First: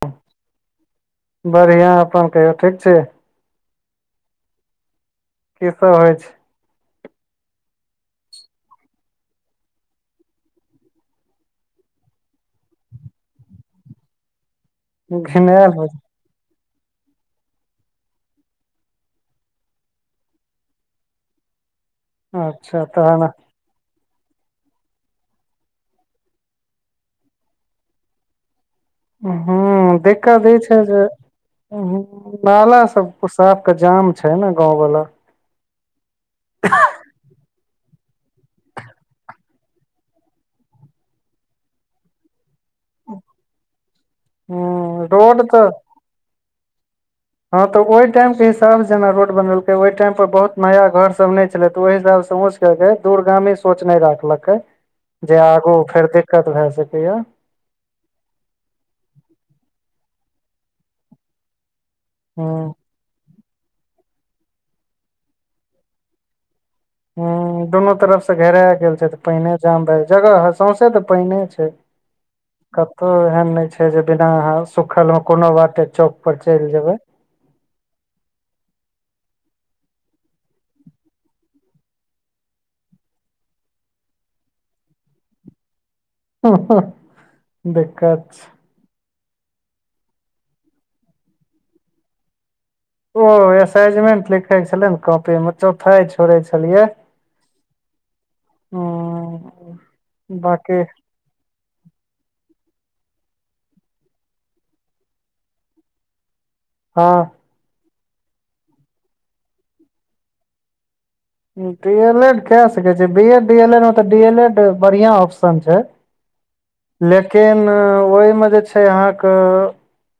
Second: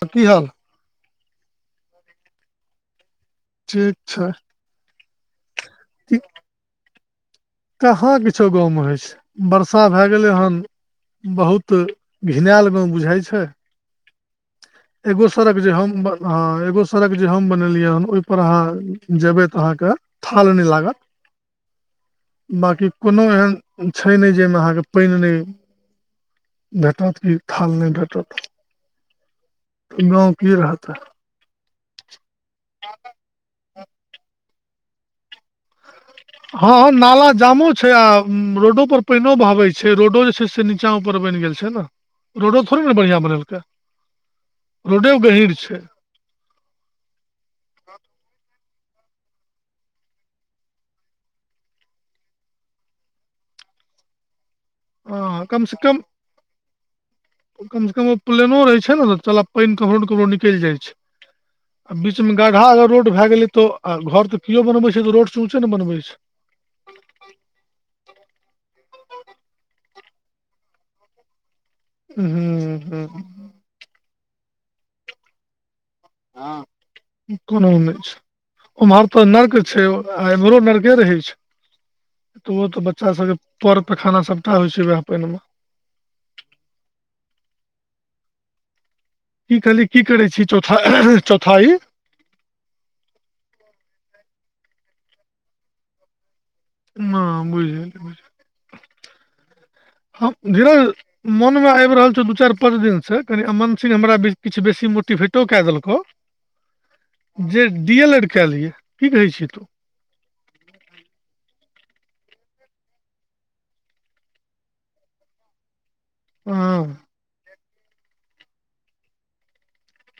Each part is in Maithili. तऽ की हल बढ़िआं अपन कहियौ ठीक छी ठीक छै की सब होइ छै कहाँ किछो गाँवमे होइ छै बर्षा भए गेलै हन बहुत घिनायल गाँव बुझाय छै एगो सड़क घिनायल जे होइ हम बन हँ एगो सड़क जे हम बनेलियै हन ओहि पर अहाँ जेबे तऽ अहाँके थाल नहि लागत छै अच्छा बाँकी तहन कोनो एहन छै नहि जाहिमे अहाँके पानि नहि भेटत की थाल नहि भेटत हूँ देक्ख गाँव दै की छै रहत जे नाला सबछ साफ के जाम छै ने गाँव वाला हं हम नाला जामो छै आ रोडो पर पानि बहबै छै रोडो जे छै से नीचाँ ऊपर बनि गेल छै ने रोडो थोड़े ने बढ़ियां बनेलकै हूँ रोडो रोड गहीँर छै ह तऽ ओहि टाईम के हिसाब से जेना रोड बनेलकै ओहि टाईम पर बहुत नया घर सब न नहि छले ते ओहि हिसाब केलकै दूरगामी सोच नहि राखलकै जे हँ आगू फेर दिक्कत भए सकै या कमसँ कम ओ प्लेनो रहै छै ने चलब पानि ककरो ने ककरो निकलि जाइ छै आ बीचमे गा्ढा हूँ अगर रोड भए गेलै तो घर तऽ कियो बनबै छै तऽ रोडसँ ऊचे ने बनबै छै हुं दुनू तरफ से घेरा गेल छै तऽ पानिए जाम रह छै जगह सौंसे तऽ पानि छै हूँ कतहु हूँ एहन नहि छै जे बिना अहाँ सुखल मे कोनो बाते चौक पर हँ चलि जेबै कोनो नहि छै ओम्हर तऽ नर्क छै एम्हरो नर्के रहै छै त बच्चा सब के पर पेखाना सबटा होइ छै वएह पानि मे ह ह देकत छै की कहली की करै छी चौथा चौथाई ओ असाइजमेंट लिखेके छलै ने कॉपी मे चौथाई छोड़ै छलियै बुझ हं हम बांकि धीरज मोन मे आबि रहल छौ दू चारि पाँच दिन से कनि अमन सिंह हमरा किछ बेसी मोटिवेटो क देलकौ [inaudible] हँ जे डी एल एड कय लिय की कहै छी तूं डी एल एड क सकै छी B Ed D L Ed मे तऽ डी एल एड बढ़िया ऑप्शन छै हँ लेकिन ओहिमे जे छै अहाँके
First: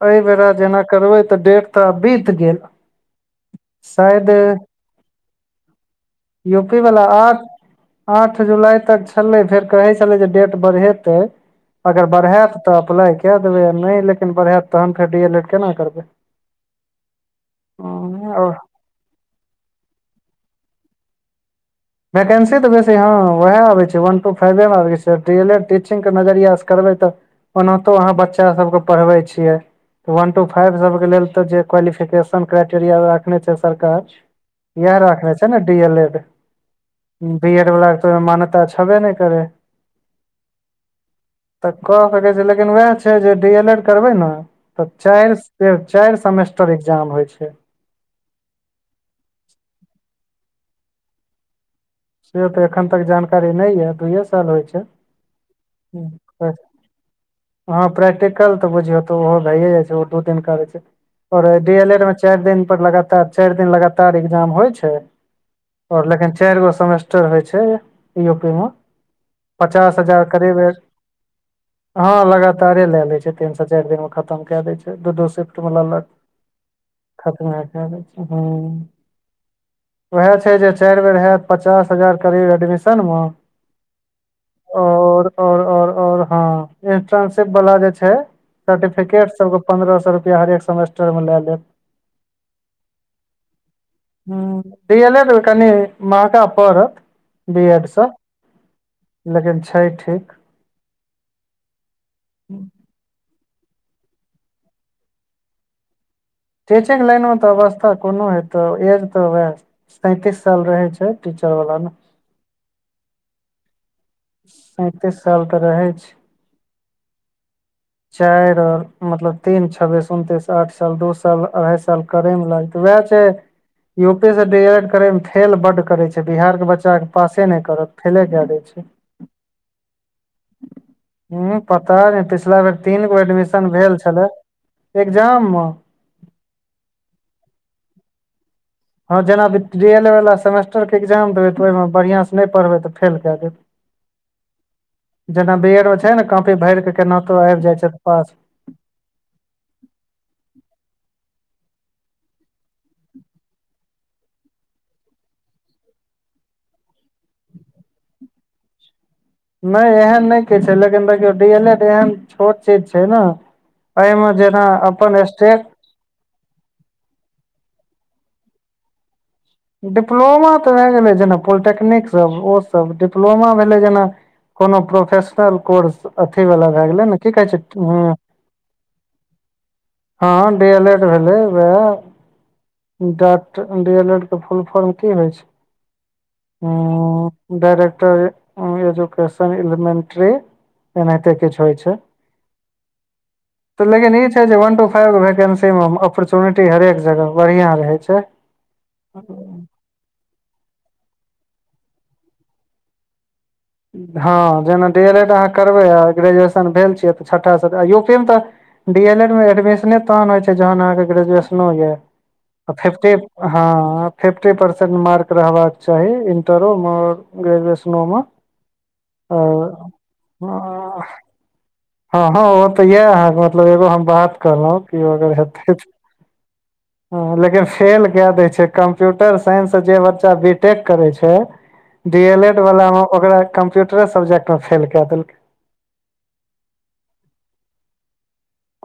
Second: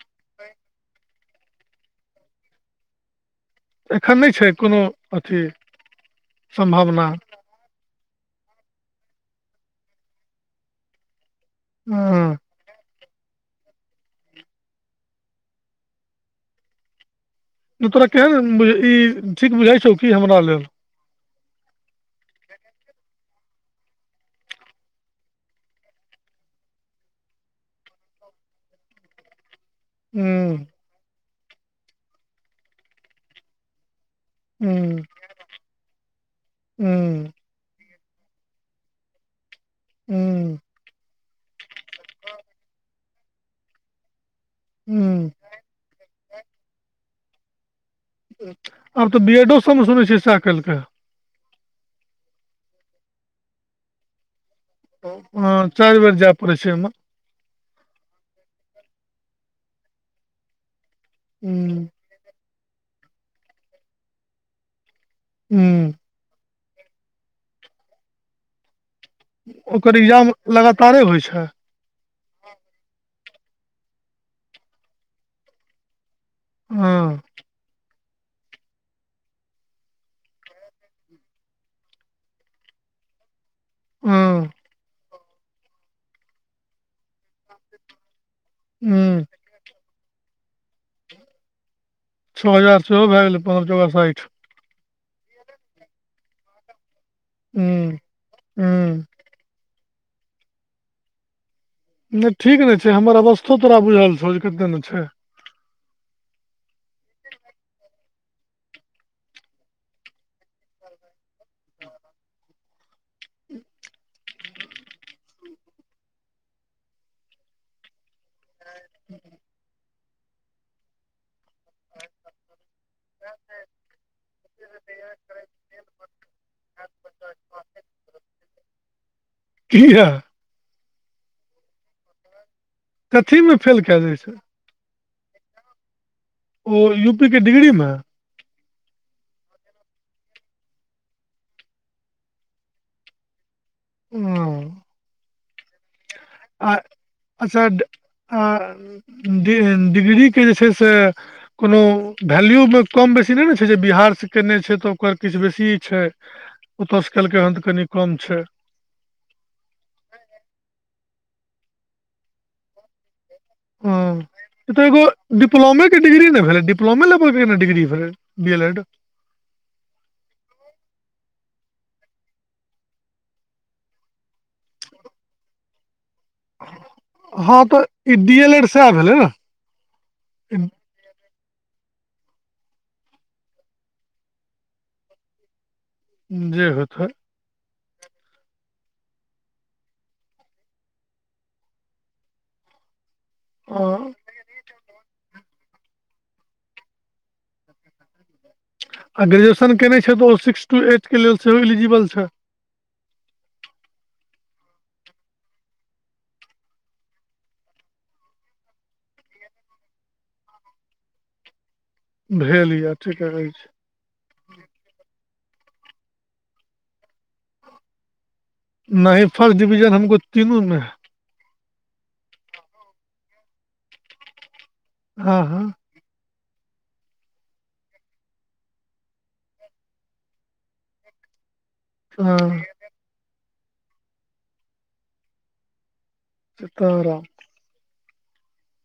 एहि बेरा जेना करबे तऽ डेट तऽ आब बीत गेल एखन शायद नहि छै कोनो अथी यू पी वला सम्भावना आठ आठ जुलाई तक छलै फेर कहै छलै जे डेट बढ़ेतै अगर हँ बढ़ायत तऽ अप्लाई कए देबै आ नहि लेकिन बढ़ायत तहन फेर डी एल एड केना करबै तोरा केहन ई ठीक बुझाई छौ की हमरा लेल वैकेन्सी तऽ बेसी हँ उएह आबैत छै वन टू फाइवेमे आबै छै डी एल एड टीचिंगके नजरियासँ करबै तऽ ओनाहितो अहाँ बच्चा सबके पढ़बै छियै तऽ वन टू हूँ फाईव सभके लेल तऽ जे क्वालिफिकेशन क्राइटेरिया रखने छै सरकार इयह रखने छै ने डी एल एड हूं बी एड वाला के त मान्यता छबे नहि करै हूं तऽ कऽ सकैत छी लेकिन वएह छै जे डी एल एड करबै ने तऽ हूँ चारि चारि सेमेस्टर एग्जाम होइ छै आब तऽ बी एडो सबमे सुनै छियै सैह केलकै से तऽ एखन तक जानकारी नहि ये दुइये साल होय छै हँ चारि बेर जाय पड़ै [unintelligible] छै ओहिमे हँ प्रैक्टिकल तऽ बुझियौ त ओहो भैए जाइ छै ओ दू दिन करै छै औरी हूँ एल एड मे चारि दिन पर लगातार चारि दिन लगातार एग्जाम होइ छै हूं आओर लेकिन चारि गो सेमेस्टर होइ छै यू पी मे ओकर पचास हजार एग्जाम करीब लगातारे होइ छै हँ लगातारे लए लैत छै तीनसँ चारि दिनमे खतम कए दैत छै दू दू शिफ्ट मे लेलक हँ खत कए द छै ह उएह छै जे चारि बेर हैत पचास हजार करीब एडमिशन मे हँ और और और और हँ इंटर्नशिप वाला जे छै हूँ सर्टिफिकेट सब के पंद्रह सौ रूप या हरेक सेमेस्टरमे लए लेत छओ हजार सेहो भए गेलै पन्द्रह चौका साठि हेयर अय ने कनी कनी मेकअप पर बी एड हूँ सँ हूँ लेकिन छै ठीक नहि ठीक ने छै हमर अवस्थो तोरा बुझल छौ कते ने छै टीचिंग लाइन मे तऽ अवस्था कोनो हेतौ एज तऽ वएह सैंतीस साल रहे छै टीचर वाला में सैंतीस साल तऽ रहै छै चारि मतलब तीन छब्बीस उनतीस आठ साल दू साल अढ़ाई साल करै मे लाग वएह छै यू पी से डी एल एड करे मे फेल बड करे छै बिहार के बच्चा के पासे नहि करत फेले कए देय छै कीया हूँ पता नहि पिछला बेर तीन गो कथी मे एडमिशन फेल भेल कए जाइ छलै छै एग्जाम मे ओ यू पी के डिग्री मे हँ जेना डी एल ए वला सेमेस्टरके एकग्जाम देबै तऽ ओहिमे बढ़िआँसँ नहि पढ़बै तऽ फेल कए दैतै हँ जेना बी एडो मे छै ने कॉफी भर के केनाहितो आबि जाई छैऽ पास ह डि-डिग्रीके जे छै से कोनो वैल्यूमे कम बेसी नहि ने छै जे बिहारसँ कयने छै तऽ ओकर किछु बेसी छै ओतसँ केलकै हन तऽ कनि कम छै नहि एहन नहि क छै लेकिन देखियौ डी एल एड एहन छोट चीज छै ने हँ एहिमे जेना ई तऽ एगो अपन स्टे डिप्लोमे डिग्री ले भेलैय डिपलोमा लेवल के डिग्री भेलै बी एल एड डिप्लोमा तऽ भए गेलै जेना पोलिटेक्निकसभ ओसभ डिप्लोमा भेलै जेना कोनो प्रोफेशनल कोर्स अथीवला भए गेलै ने की कहै छै हँ तऽ ह्म ई डी एल एड सएह भेलै ने हँ डी एल एड भेलै वएह डाक्ट डी एल एल के फुल फॉर्म की होइ छै जे होतहोई उम्म डायरेक्टर एजुकेशन एलिमेन्ट्री एनाहिते किछु होइ छै [inaudible] तऽ लेकिन आ ई छै जे वन टू फाइव वैकेंसी मे अपोर्चुनिटी हरेक जगह बढ़ियां रहै छै आ ग्रेजुएशन केने छै तऽ ओ सिक्स टू एटके लेल सेहो एलिजिबल छै हँ जेना डी एल एड अहाँ करबै आ ग्रेजुएशन भेल छियै तऽ छठास यू पी मे तऽ डी एल एड मे एडमिशने तहन होइ छै जहन अहाँके ग्रेजुएशनो या भेल यऽ फिफ्टी ठीके हँ फिफ्टी परसेन्ट मार्क रहबाक चाही इन्टरोमे आओर ग्रेजुएशनोमे नहि फर्स्ट डिविजन हमको तीनू में हँ हँ ओ तऽ इएह अहाँके मतलब एगो हम बात कहलहुँं कि अगर हाँ हेतै [inaudible] ह लेकिन फेल कै दै छै कंप्यूटर साइंस से जे बच्चा बी टेक करे छै [inaudible] डी एल एड वाला मे ओकरा कंप्यूटरे सब्जेक्ट में फेल कऽ देलकै सीता राम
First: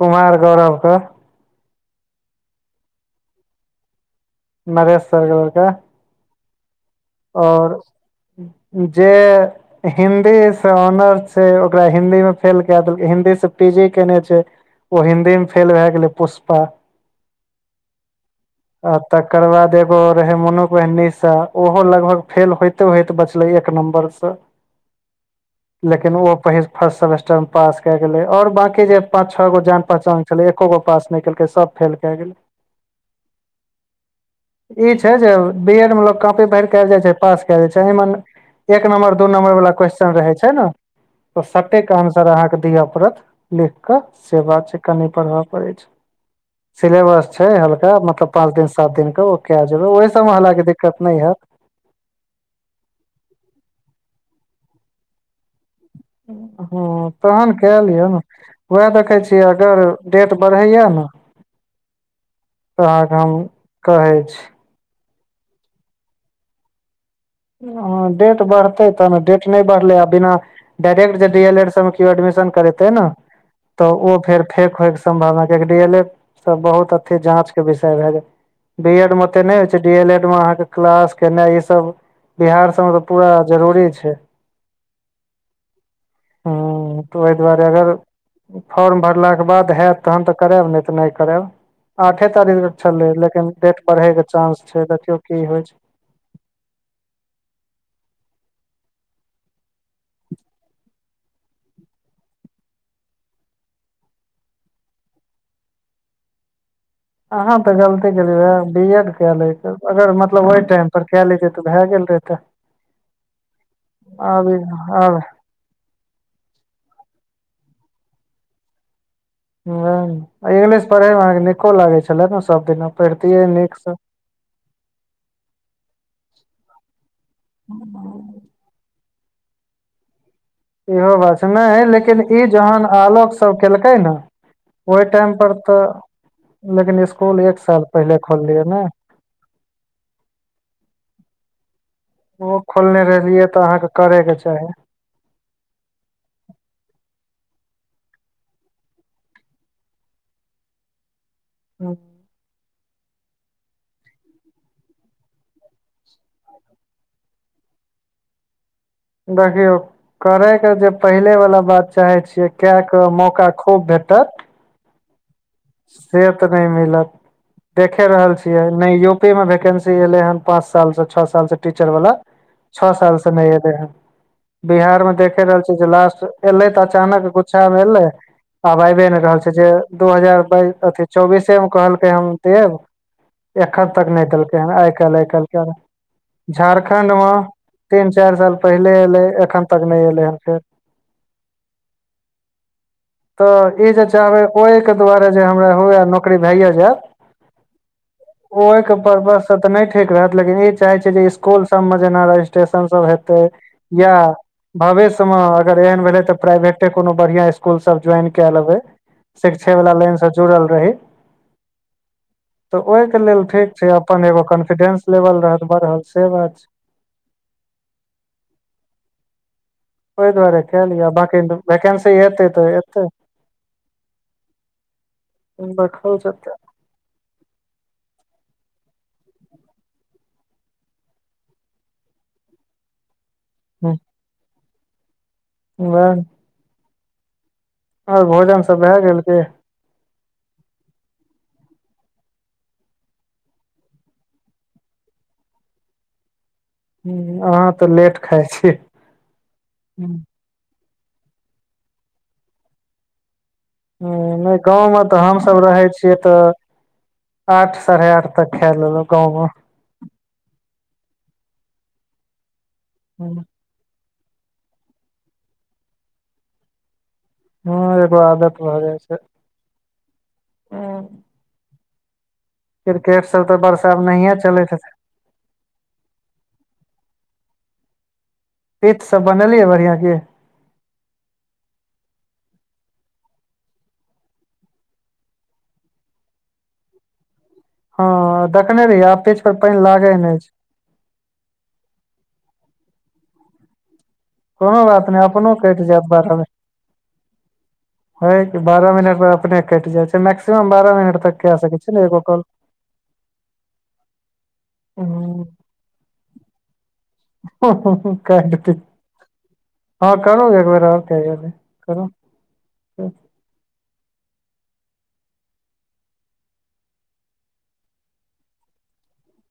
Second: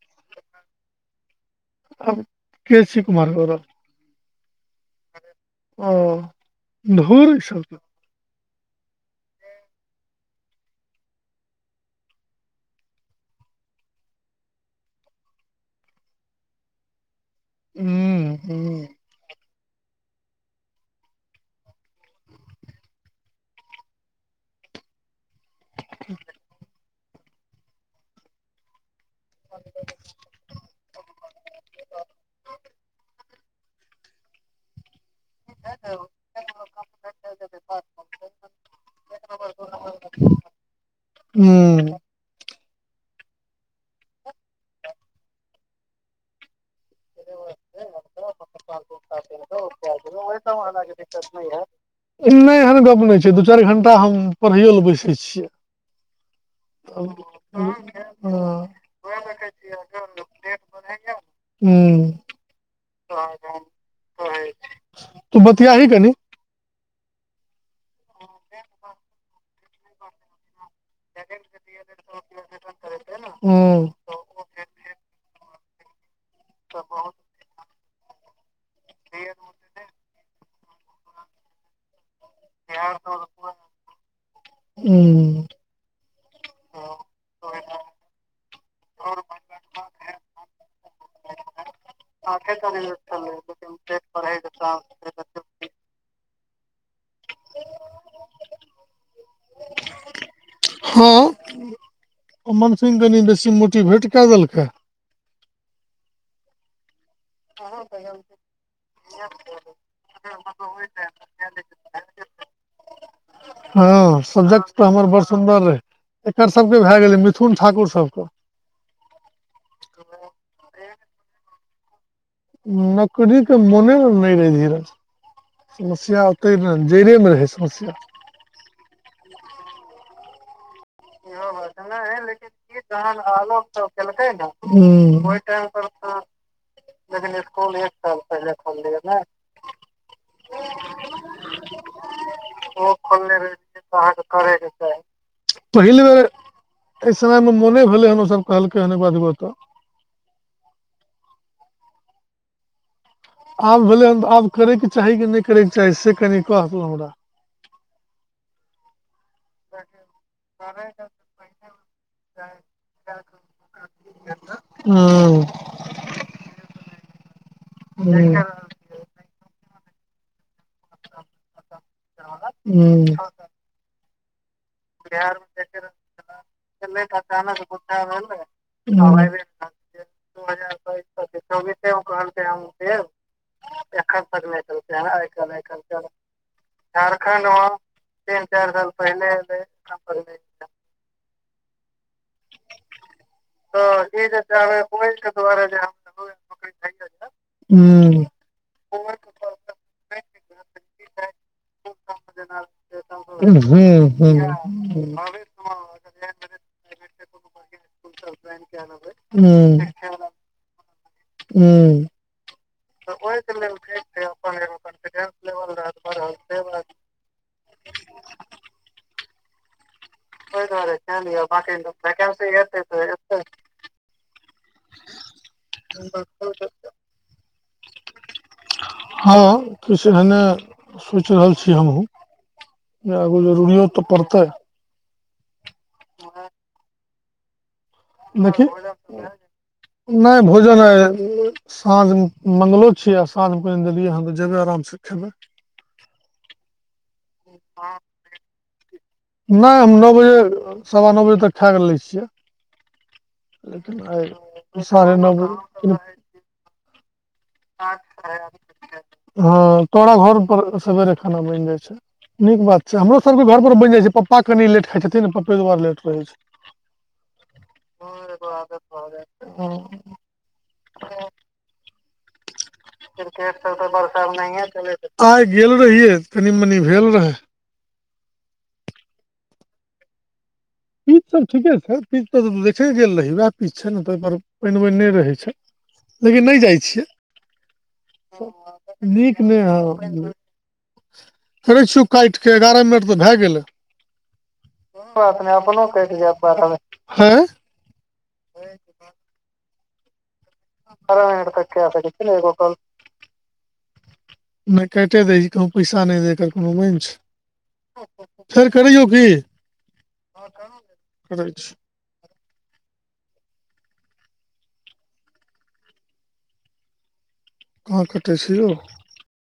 कुमार गौरव कऽ आब के छै कुमार गोरव नरेश सर के लड़का हु आओर जे हिन्दी से ऑनर्स छै ओकरा हिन्दी मे फेल कए देलकै हिंन्दी से पी जी केने छै ओ हिन्दी मे फेल भए गेलै पुष्पा हूँ हूँ आ तकर बाद एगो रहे [unintelligible] ओ हो लगभग फेल होइते होइते बचले एक नम्बर से लेकिन ओ पहिल फर्स्ट सेमेस्टर मे पास कए गेलै आओर बाँकी जे पाँच छओ गो जान पहचान छलै एको गो पास नहि केलकै सब फेल कए गेलै ई छै जे बी एड मे लोक काॅपी भरि कल जाइ छै पास कएल जाइ छै एक नम्बर दू नंबर वाला क्वेेशस्चन रहे छै ने हूंम्म सर अहाँ के दिअ पड़त लिख के सेवात छै कनि पढ़बय पड़े छै सिलेबस छै हल्का मतलब पाँच दिन सात दिनके ओ क जेबै ओहि सभमे हलाँकि दिक्कत नहि हए नहि एहन गप नहि छै दू चारि घंटा हम पढ़ैयो ले बैसे छियै हँ तब तहन हँ, कए लियौ ने उएह देखै छियै अगर डेट बढ़ैए ने हूँ, अहाँके हम कहै छी तू बतिया ही कनी हँ डेट बढ़तै तब ने डेट नहि बढ़लै आ बिना डायरेक्ट जे डी एल एड सब मे केओ एडमिशन करेते ने हूँ, तऽ ओ फेर फेक होयके सम्भवना कआकि डी एल ए सब बहुत अथी जाँचके विषय भए जा बी एड मे ओते नहि होइ छै डी एल एड मे अहाँके क्लास केनाइ ई सब बिहार सबमे तऽ पूरा जरूरी छै हूँ। ह तऽ ओहि दुआरे अगर फॉर्म भरलाके बाद हयैत तहन तऽ करायब नहि तऽ नहि करायब आठे तारीख छलै लेकिन डेट बढ़े के चानंस छै देखियौ की होइ छै ओ मन सिंह कनि बेसी मोटिवेट कए देलकै अहाँ [inaudible] तऽ हँ गलती केलियै रहे बी एड कए लैतै अगर मतलब ओहि टाइम पर कए लैतै तऽ भए गेल रहितै आब सब्जेक्ट तऽ हमर बड़ आब सुन्दर रहै एकर सबके भए गेलै मिथुन ठाकुर सबके ह इंगलिश पढ़े मे के निको लागे छै नौकरी के मोने नहि रहै धीरज समस्या ओतै जड़ेमे रहै समस्या इहो बात नहि ह लेकिन क तह आलोक सब केलकै ने ओहि टाइम पर आ लेकिन स्सकुल एक साल पहिले खोललियै ने ओ खोलने रहलियै तऽ अहाँके करेके चाही पहिल बेर एहि समय मे मोने भेलै हन ओ सब कहलकै हन एक दुो तऽ हँ आब भेलै हन तऽ आब करयके चाही कि नहि करयके चाही से कनि कहतेलहुँ हमरा देखियौ करयके जे पहिलेवला बात चाहै छियै कए कऽ मौका खूब भेटत हूंम्म से तऽ नहि मिलत देखे रहल छियै नहि यूपी मे वैकेंसी एले हन पाँच साल से छौ साल से टीचर वाला छौ साल से एले हन बिहार मे देखे रहल छै जे लास्ट एलै तऽ अचानक गुच्छामे एलै आब आइबे नहि रहल छै जे दू हजार हजार बाइस अथी बइस त चौबीसे मे चौबी कहलकै कहलकेै हम देब से एखन तक नहि देलकै हन आइ काल्हि आइ काल्हि के झारखण्ड मे तीन चारि साल पहिले एलै एखन तक नहि एलै हन फेर तऽ ई जे चाहबै ओहिके दुआरे जे हमरा ह नौकरी भैय जाय हूँ ओहिके परर्पस से तऽ नहि ठीक रहत लेकिन ई चाहे छै जे स्सकुल सबमे जेना रजिस्ट्रेशन सब हेतै हँ हँ भविष्य मे अगर एहन भेलै तऽ प्राइवेटे कोनो बढ़िआँ स्कूल सभ जोइन कऽ लेबै शिक्षे बला लैन सा जुड़ल रही हमरा त ओई लेल ठीक छै अपन एगो कॉन्फिडेंस लेवल रह बढ़ल से बात छै [inaudible] ओहि दुआरे होेय ब कए लिअ बाँकी वसी वैकेंसी तऽ एतै [inaudible] देखल जेतै [unintelligible] [inaudible] हँ किछु एहने सोचि रहल छी हमहुूँ आगु जरूरीयो तऽ पड़तै उवाह भोजन सब भए गेल देखहिन कि नहि भोजन साँझ मंगगलो छीयै आ साँझ मे पान देलियै ह तऽ जेबै आराम से खेबै हम्म अहाँ तऽ लेट खाइ छी नहि हम नौ हूँ बजे सवा नौ बजे तक खाय लै छियै लेकिन ह आइ नहि गाँवमे साढ़े तऽ नओ हमसभ रहै बजे छियै तऽ आठ साढ़े आठ तक खा लेल गाँवमे हँ तोरा घर पर सवेरे खाना बनि जाय छै नीक बात छै हमरो सब के घर पर बनि जाय छै पप्पा कनि लेट खाइ छथिन पप्पे दुआरें लेट रहै छै हँ एकगो आदत भ जाय छै हँ क्रिकेट सब तऽ वर्षा में नहिये चलैत हेतै आइ गेल रहियै त कनी मनी भेल रहै पेट सब बनेलियै बढ़ियां की पीच सब ठीके छै पीज तऽ देखे गेल रही उएह पीज छै ने तहि पर पानि पानि नहि रहै छै लेकिन नहि जाइ हँ छियै देखने रहियै आब पिच नीक पर नहि पानि लागे ह नहि छै करै छियौ काटिके एगारह मिनट तऽ भए गेलै कोनो बात नहि हंय अपने अपनो आपो न कटि जायत बारह में हैं है कि बारह मिनट पर अपने कटि जाइ छै से मैक्सिमम बारह मिनट तक केय सकै छलै एगो कॉल नहि कटे दै हूं छी कह पैसा नहि दे कोनो बं हँ हँ हँ काटि देतै हं करू एक बेर और करियौ करै ने करू कहाँ कटै छी यौ